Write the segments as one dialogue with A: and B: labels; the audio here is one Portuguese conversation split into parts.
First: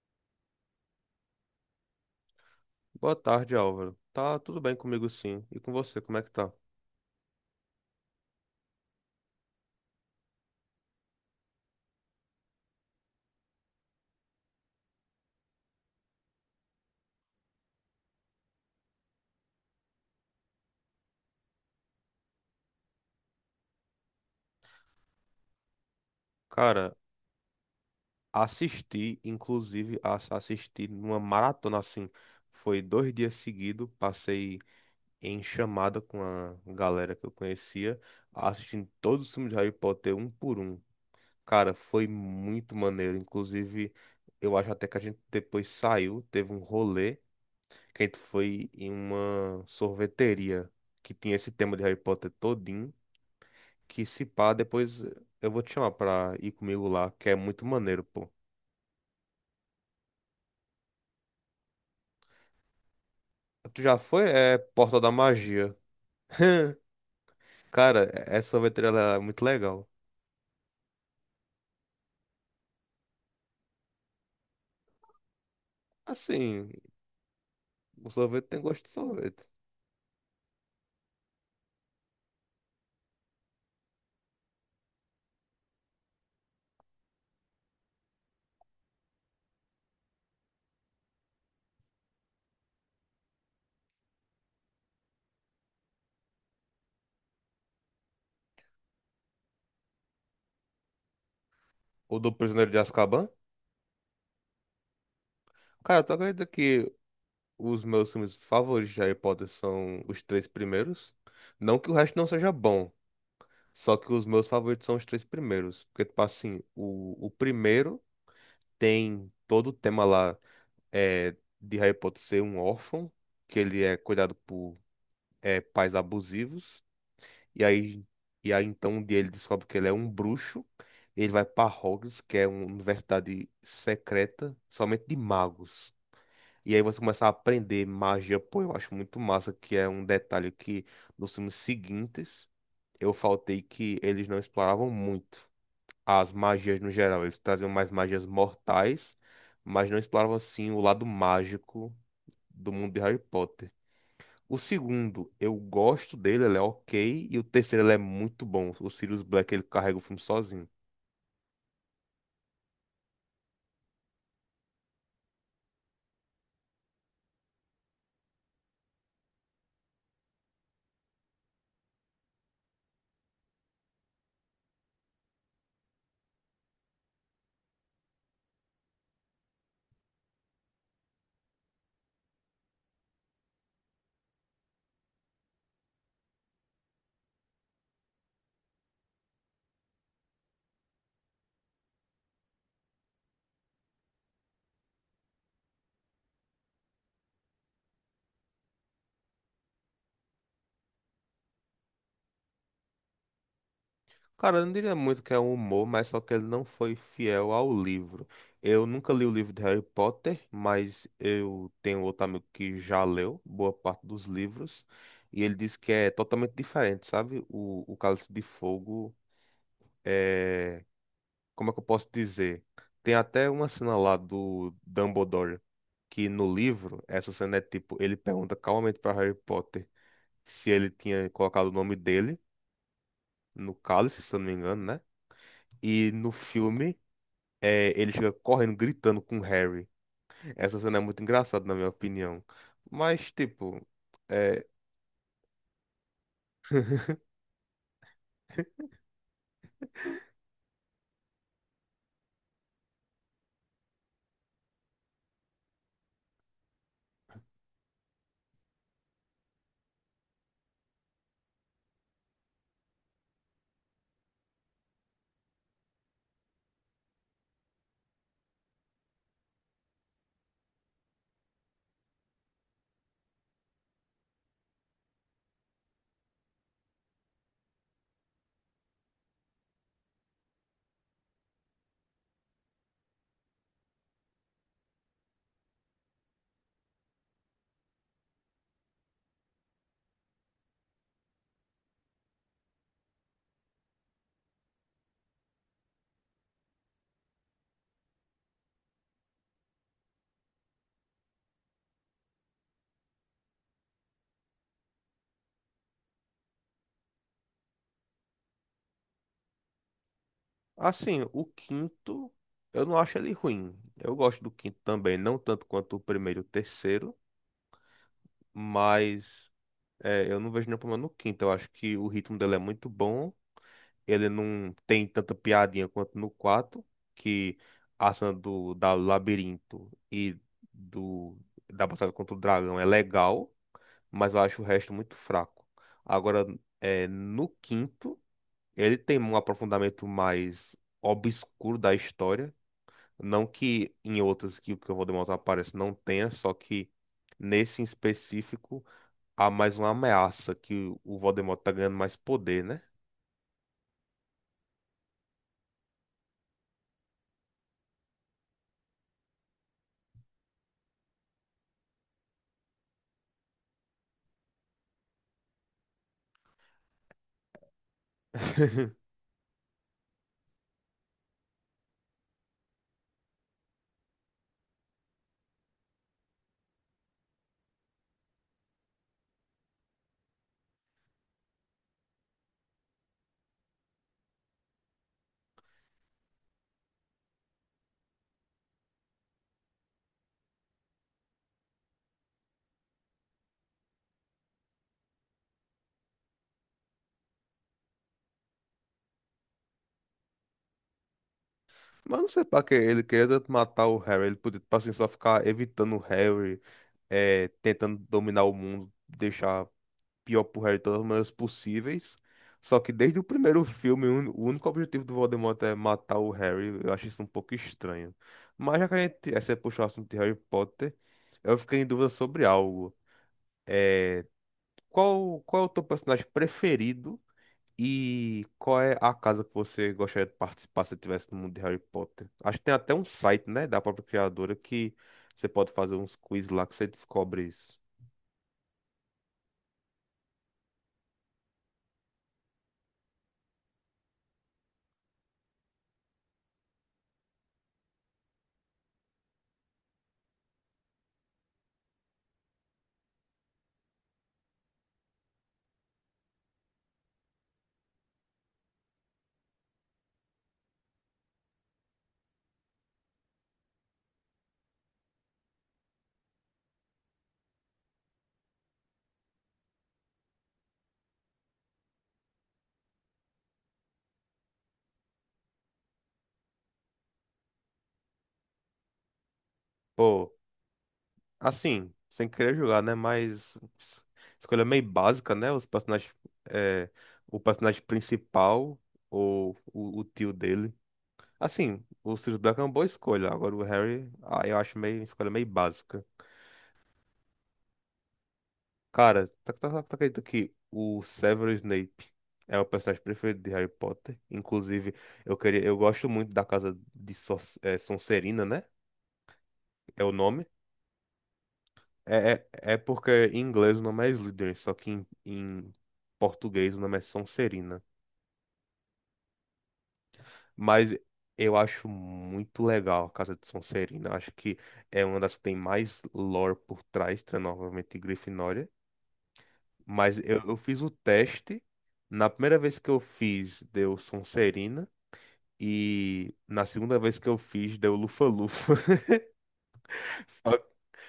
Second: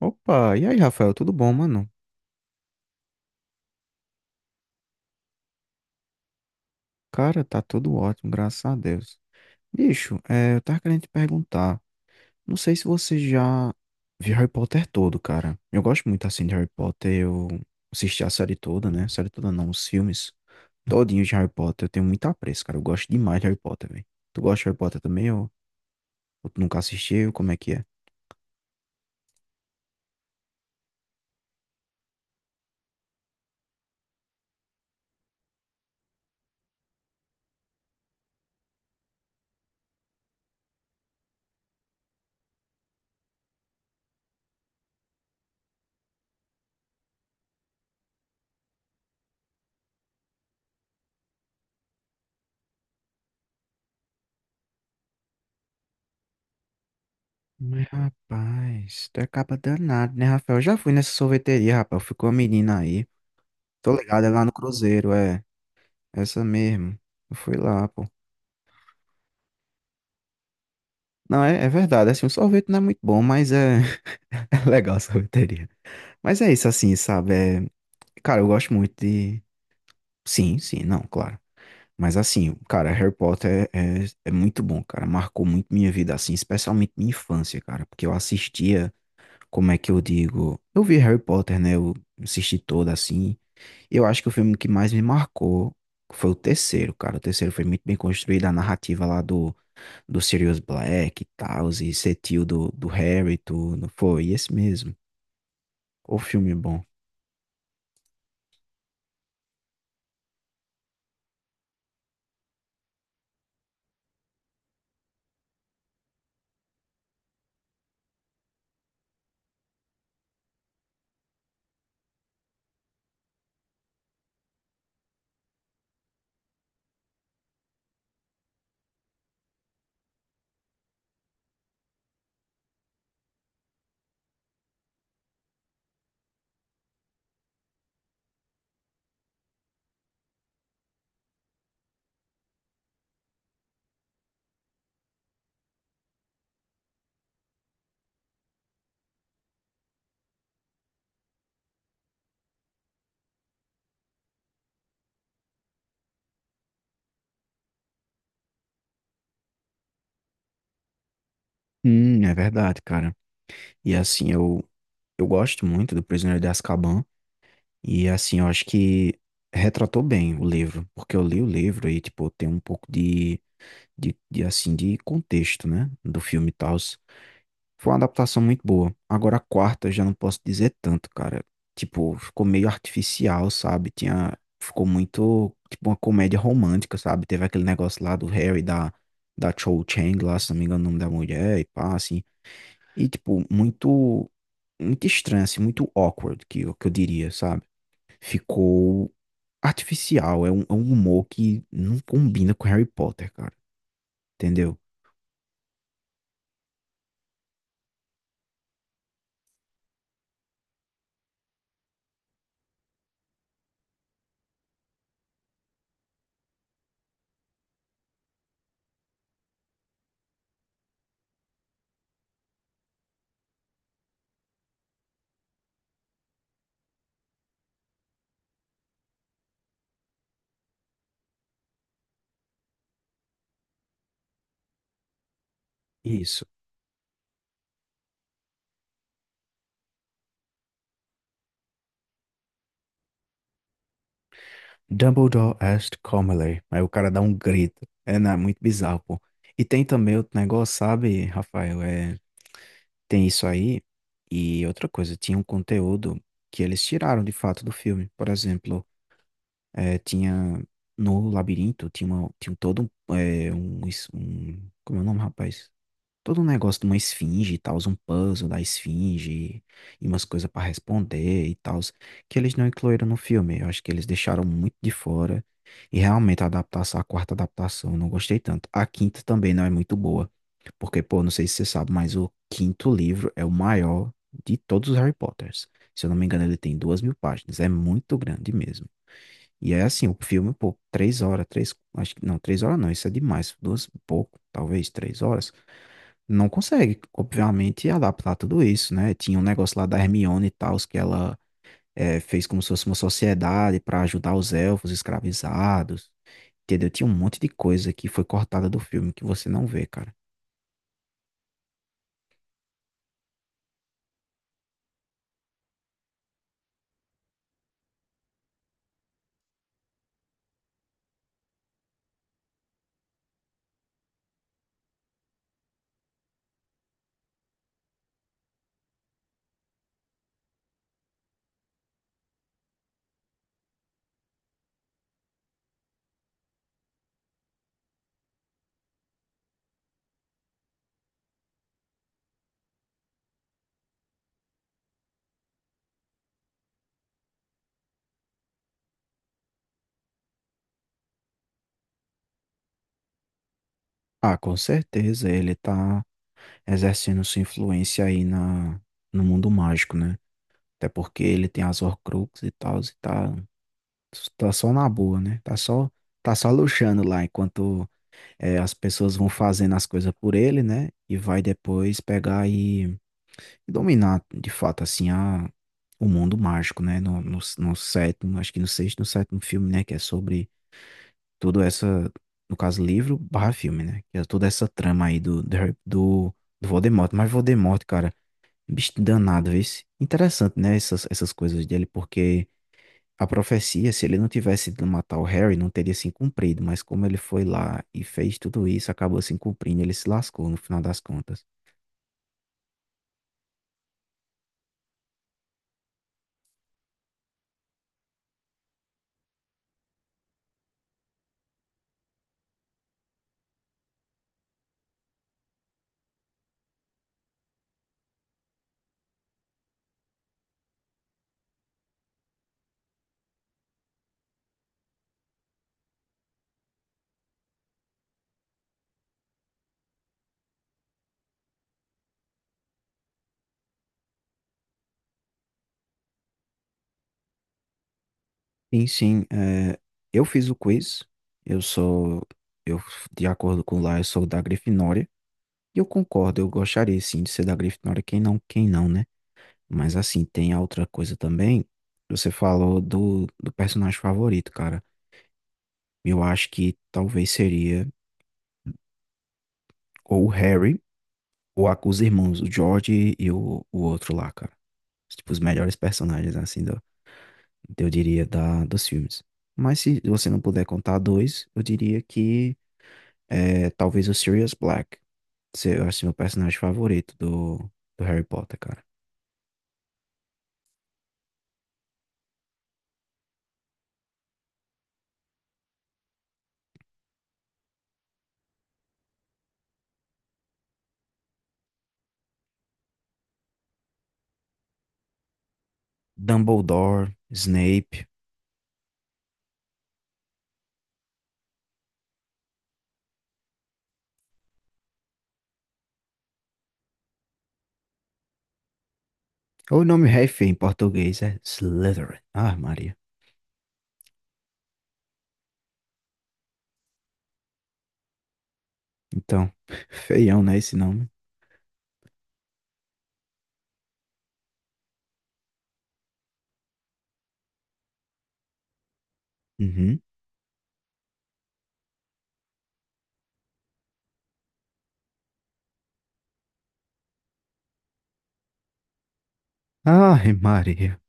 A: Opa, e aí, Rafael, tudo bom, mano?
B: Boa tarde, Álvaro. Tá tudo bem comigo sim. E com você, como é que tá?
A: Cara, tá tudo ótimo, graças a Deus. Bicho, eu tava querendo te perguntar. Não sei se você já viu Harry Potter todo, cara. Eu gosto muito assim de Harry Potter. Eu assisti a série toda, né? Série toda não, os filmes todinhos de Harry Potter. Eu tenho muito apreço, cara. Eu gosto demais de Harry Potter, velho. Tu gosta de Harry Potter também ou tu nunca
B: Cara,
A: assistiu? Como é que é?
B: assisti, inclusive, assisti numa maratona assim. Foi dois dias seguidos, passei em chamada com a galera que eu conhecia, assistindo todos os filmes de Harry Potter um por um. Cara, foi muito maneiro. Inclusive, eu acho até que a gente depois saiu, teve um rolê, que a gente foi em uma sorveteria que tinha esse tema de Harry Potter todinho. Que se pá, depois eu vou te chamar pra ir comigo lá, que é muito
A: Mas,
B: maneiro, pô.
A: rapaz, tu é caba danado, né, Rafael? Eu já fui nessa sorveteria, rapaz. Ficou a menina aí.
B: Tu
A: Tô
B: já
A: ligado, é
B: foi?
A: lá no
B: É Porta da
A: Cruzeiro, é.
B: Magia.
A: Essa mesmo. Eu fui lá,
B: Cara,
A: pô.
B: é, essa sorveteria ela é muito legal.
A: Não, é, é verdade. Assim, o sorvete não é muito bom, mas é, é legal a sorveteria. Mas é isso,
B: Assim,
A: assim, sabe?
B: o
A: Cara, eu
B: sorvete tem
A: gosto
B: gosto de
A: muito de.
B: sorvete.
A: Sim, sim, não, claro. Mas assim, cara, Harry Potter é muito bom, cara. Marcou muito minha vida, assim, especialmente minha infância, cara. Porque eu assistia, como é que eu digo? Eu vi Harry Potter, né? Eu assisti toda, assim. Eu acho que o filme que mais me marcou foi o terceiro, cara. O terceiro foi muito bem construído, a narrativa lá do Sirius Black e tal, e ser
B: O do
A: tio do,
B: Prisioneiro de
A: do
B: Azkaban?
A: Harry e tudo. Foi esse mesmo.
B: Cara, tu
A: O
B: acredita
A: filme bom.
B: que os meus filmes favoritos de Harry Potter são os três primeiros? Não que o resto não seja bom, só que os meus favoritos são os três primeiros. Porque, tipo assim, o primeiro tem todo o tema lá. De Harry Potter ser um órfão, que ele é cuidado por pais abusivos, e aí, e aí então um dia ele descobre que ele é um bruxo, ele vai para Hogwarts, que é uma universidade secreta, somente de magos. E aí você começa a aprender magia, pô, eu acho muito massa, que é um detalhe que nos filmes seguintes eu faltei que eles não exploravam muito as magias no geral, eles traziam mais magias mortais, mas não exploravam assim o lado mágico do mundo de Harry Potter. O segundo, eu gosto dele, ele é ok. E o terceiro, ele é muito bom. O Sirius Black, ele carrega o filme sozinho.
A: É verdade, cara. E assim, eu gosto muito do Prisioneiro de Azkaban. E assim, eu acho que retratou bem o livro. Porque eu li o livro e, tipo, tem um pouco de assim, de contexto, né? Do filme e tal. Foi uma adaptação muito boa. Agora a quarta eu já não posso dizer tanto, cara. Tipo, ficou meio artificial, sabe? Tinha, ficou muito, tipo, uma comédia romântica, sabe? Teve aquele negócio lá do Harry, da, da Cho Chang lá, se não me engano, o nome da mulher e pá, assim. E, tipo, muito estranho, assim, muito awkward, que eu diria, sabe? Ficou artificial, é um humor que não combina com Harry Potter, cara.
B: Cara, eu não
A: Entendeu?
B: diria muito que é um humor, mas só que ele não foi fiel ao livro. Eu nunca li o livro de Harry Potter, mas eu tenho outro amigo que já leu boa parte dos livros. E ele disse que é totalmente diferente, sabe? O Cálice de Fogo é, como é que eu posso dizer? Tem até uma cena lá do Dumbledore que no livro, essa cena é tipo, ele pergunta calmamente para Harry Potter se ele tinha colocado o nome dele no cálice, se eu não me engano, né? E no
A: Isso.
B: filme, ele chega correndo, gritando com Harry. Essa cena é muito engraçada, na minha opinião. Mas, tipo, é...
A: Dumbledore asked Comely. Aí o cara dá um grito. É, não, é muito bizarro, pô. E tem também outro negócio, sabe, Rafael? É, tem isso aí. E outra coisa, tinha um conteúdo que eles tiraram de fato do filme. Por exemplo, é, tinha no labirinto, tinha, uma, tinha todo um, é, um, es- um. Como é o nome, rapaz? Todo um negócio de uma esfinge e tal, um puzzle da esfinge e umas coisas pra responder e tal, que eles não incluíram no filme. Eu acho que eles deixaram muito de fora. E realmente a adaptação, a quarta adaptação, eu não gostei tanto. A quinta também não é muito boa. Porque, pô, não sei se você sabe, mas o quinto livro é o maior de todos os Harry Potters. Se eu não me engano, ele tem 2.000 páginas. É muito grande mesmo. E é assim, o filme, pô, três horas não, isso é demais. Duas, e pouco, talvez três horas não consegue, obviamente, adaptar tudo isso, né? Tinha um negócio lá da Hermione e tal, que ela fez como se fosse uma sociedade para ajudar os elfos escravizados, entendeu? Tinha um monte de coisa que foi cortada do filme que você não vê, cara.
B: assim, o quinto, eu não acho ele ruim. Eu gosto do quinto também, não tanto quanto o primeiro e o terceiro, mas. É, eu não vejo nenhum problema no quinto. Eu acho que o ritmo dele é muito bom. Ele não tem tanta piadinha quanto no 4, que a cena do, da labirinto e do, da batalha contra o dragão é legal, mas eu acho o resto muito fraco. Agora, no quinto, ele tem um aprofundamento mais obscuro da história. Não que em outras que o que eu vou demonstrar apareça não tenha, só que nesse em específico há mais uma ameaça que o Voldemort tá ganhando mais poder, né?
A: Ah, com certeza, ele tá exercendo sua influência aí na, no mundo mágico, né? Até porque ele tem as Horcruxes e tal, tá só na boa, né? Tá só luxando lá enquanto. É, as pessoas vão fazendo as coisas por ele, né? E vai depois pegar e dominar, de fato, assim, a, o mundo mágico, né? No sétimo, acho que no sexto, no sétimo filme, né? Que é sobre toda essa, no caso, livro barra filme, né? Que é toda essa trama aí do do Voldemort. Mas Voldemort, cara, um bicho danado, esse. Interessante, né? Essas coisas dele, porque a profecia, se ele não tivesse ido matar o Harry, não teria se cumprido, mas como ele foi lá e fez tudo isso, acabou se cumprindo, ele se lascou no final das contas.
B: Mas não sei pra que ele queria tanto matar o Harry. Ele podia, tipo assim, só ficar evitando o Harry, é, tentando dominar o mundo, deixar pior pro Harry de todas as maneiras possíveis. Só que desde o primeiro filme, o único objetivo do Voldemort é matar o Harry. Eu acho isso um pouco estranho. Mas já que a gente, essa é puxar o assunto de Harry Potter, eu fiquei em dúvida sobre algo. É, qual é o teu personagem preferido? E qual é a casa que você gostaria de participar se tivesse no mundo de Harry Potter? Acho que tem até um site, né, da própria criadora que você pode fazer uns quiz lá que você descobre isso.
A: Sim, sim, é, eu fiz o quiz, eu sou, eu, de acordo com lá, eu sou da Grifinória, e eu concordo, eu gostaria sim de ser da Grifinória, quem não, né? Mas assim, tem a outra coisa também, você falou do, do personagem favorito, cara, eu acho que talvez seria ou o Harry, o os irmãos, o George o outro lá, cara. Tipo, os melhores personagens, assim, do, eu diria, da, dos filmes. Mas se você não puder contar dois, eu diria que é, talvez o Sirius Black. Eu acho meu personagem favorito do, do Harry Potter, cara.
B: Pô, assim, sem querer jogar, né, mas escolha meio básica, né? Os personagens, é, o personagem principal ou o tio dele. Assim, o Sirius Black é uma boa escolha. Agora o Harry, ah, eu acho meio escolha meio básica.
A: Dumbledore, Snape.
B: Cara, tá acredita que o Severus Snape é o personagem preferido de Harry Potter? Inclusive, eu queria, eu gosto muito da casa de é, Sonserina, né?
A: Ou o
B: É
A: nome
B: o
A: é
B: nome.
A: feio em português, é Slytherin. Ah,
B: É
A: Maria.
B: porque em inglês o nome é Slytherin, só que em português o nome é Sonserina.
A: Então, feião, né, esse
B: Mas
A: nome?
B: eu acho muito legal a casa de Sonserina. Acho que é uma das que tem mais lore por trás, tá? Novamente Grifinória.
A: Uhum.
B: Mas eu fiz o teste. Na primeira vez que eu fiz, deu Sonserina. E na segunda vez que eu fiz, deu Lufa-Lufa.
A: Ai,
B: Só,
A: Maria.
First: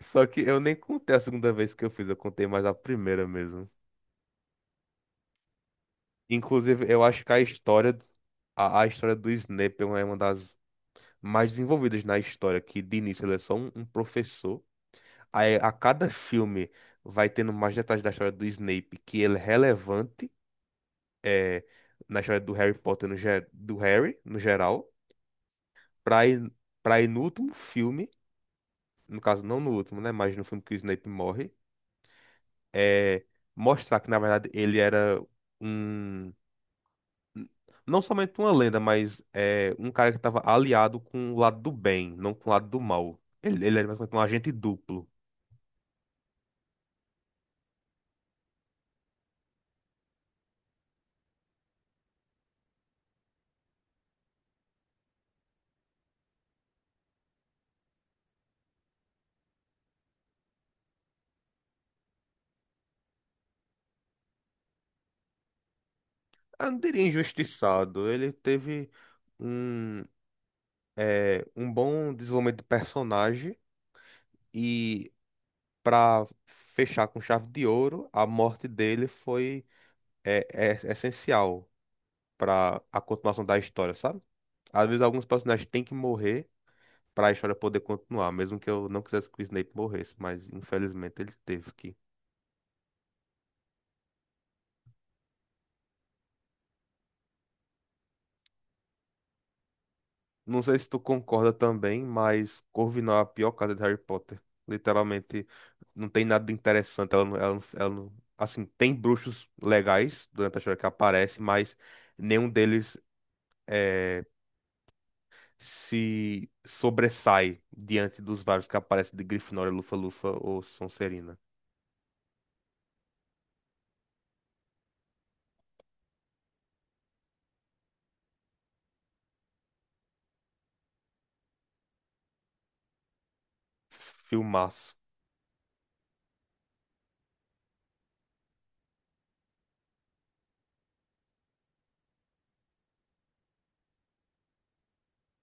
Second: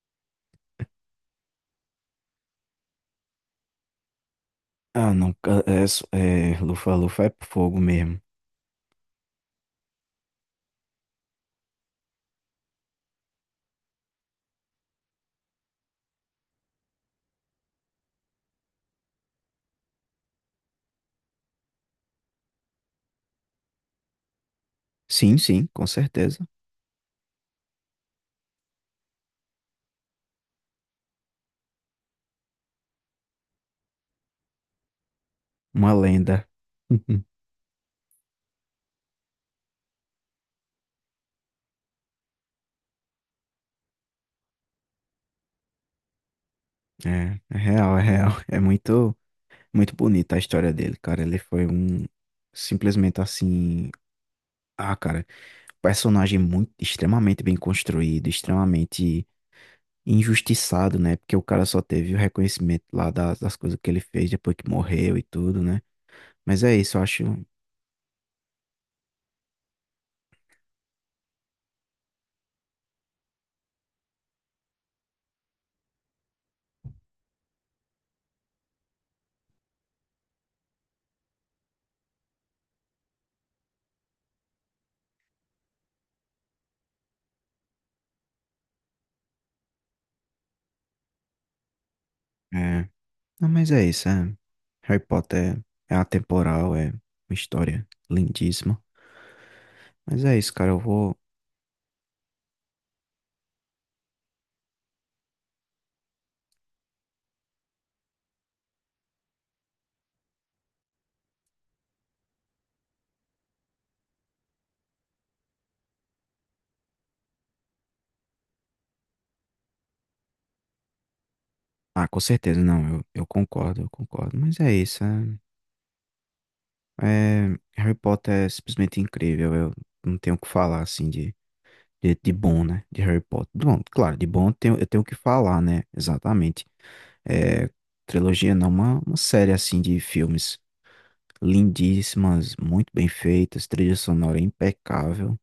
B: só que eu nem contei a segunda vez que eu fiz, eu contei mais a primeira mesmo.
A: Ah, não, ca- é, so- é,
B: Inclusive, eu acho
A: Lufa-Lufa
B: que
A: é
B: a
A: fogo
B: história,
A: mesmo.
B: a história do Snape é uma das mais desenvolvidas na história, que de início ele é só um, um professor. Aí a cada filme vai tendo mais detalhes da história do Snape, que ele é relevante. É, na história do Harry Potter, do Harry, no geral,
A: Sim, sim, com
B: pra
A: certeza.
B: ir, pra ir no último filme, no caso, não no último, né? Mas no filme que o Snape morre, é, mostrar que, na verdade, ele era
A: Uma
B: um.
A: lenda.
B: Não somente uma lenda, mas é, um cara que estava aliado com o lado do bem, não com o lado do mal. Ele era basicamente um agente duplo.
A: É, é real, é real. É muito, muito bonita a história dele, cara. Ele foi um simplesmente assim, ah, cara, personagem muito extremamente bem construído, extremamente injustiçado, né? Porque o cara só teve o reconhecimento lá das, das coisas que ele fez depois que morreu e tudo, né? Mas
B: Eu
A: é
B: não
A: isso, eu
B: diria
A: acho.
B: injustiçado. Ele teve um, é, um bom desenvolvimento de personagem. E para fechar com chave de ouro, a morte dele foi é, é essencial para a continuação da história, sabe? Às vezes alguns personagens têm que morrer para a história poder continuar, mesmo que eu não quisesse que o Snape morresse, mas infelizmente ele teve que.
A: É, não, mas é isso. É. Harry Potter é atemporal, é uma história lindíssima. Mas é isso,
B: Não
A: cara. Eu
B: sei se tu
A: vou.
B: concorda também, mas Corvinal é a pior casa de Harry Potter. Literalmente, não tem nada de interessante. Ela não- assim, tem bruxos legais durante a história que aparece, mas nenhum deles é, se sobressai diante dos vários que aparecem de Grifinória, Lufa-Lufa ou Sonserina.
A: Ah, com certeza, não, eu concordo, eu concordo. Mas é isso, é- Harry Potter é simplesmente incrível, eu não tenho o que falar, assim, de bom, né, de Harry Potter. Bom, claro, de bom eu
B: Filmaço.
A: tenho o que falar, né, exatamente. É, trilogia não, uma série, assim, de filmes lindíssimas, muito bem feitas, trilha sonora impecável.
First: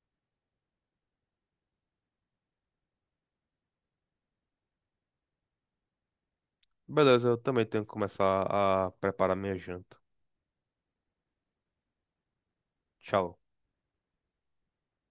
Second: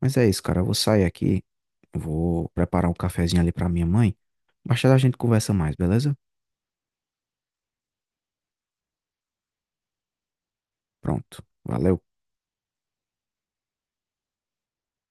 A: Mas é isso, cara, eu vou sair aqui, eu vou preparar um cafezinho ali pra minha mãe. Mais tarde a gente conversa mais, beleza?
B: Beleza, eu também tenho que começar a preparar minha janta.
A: Pronto, valeu.
B: Tchau.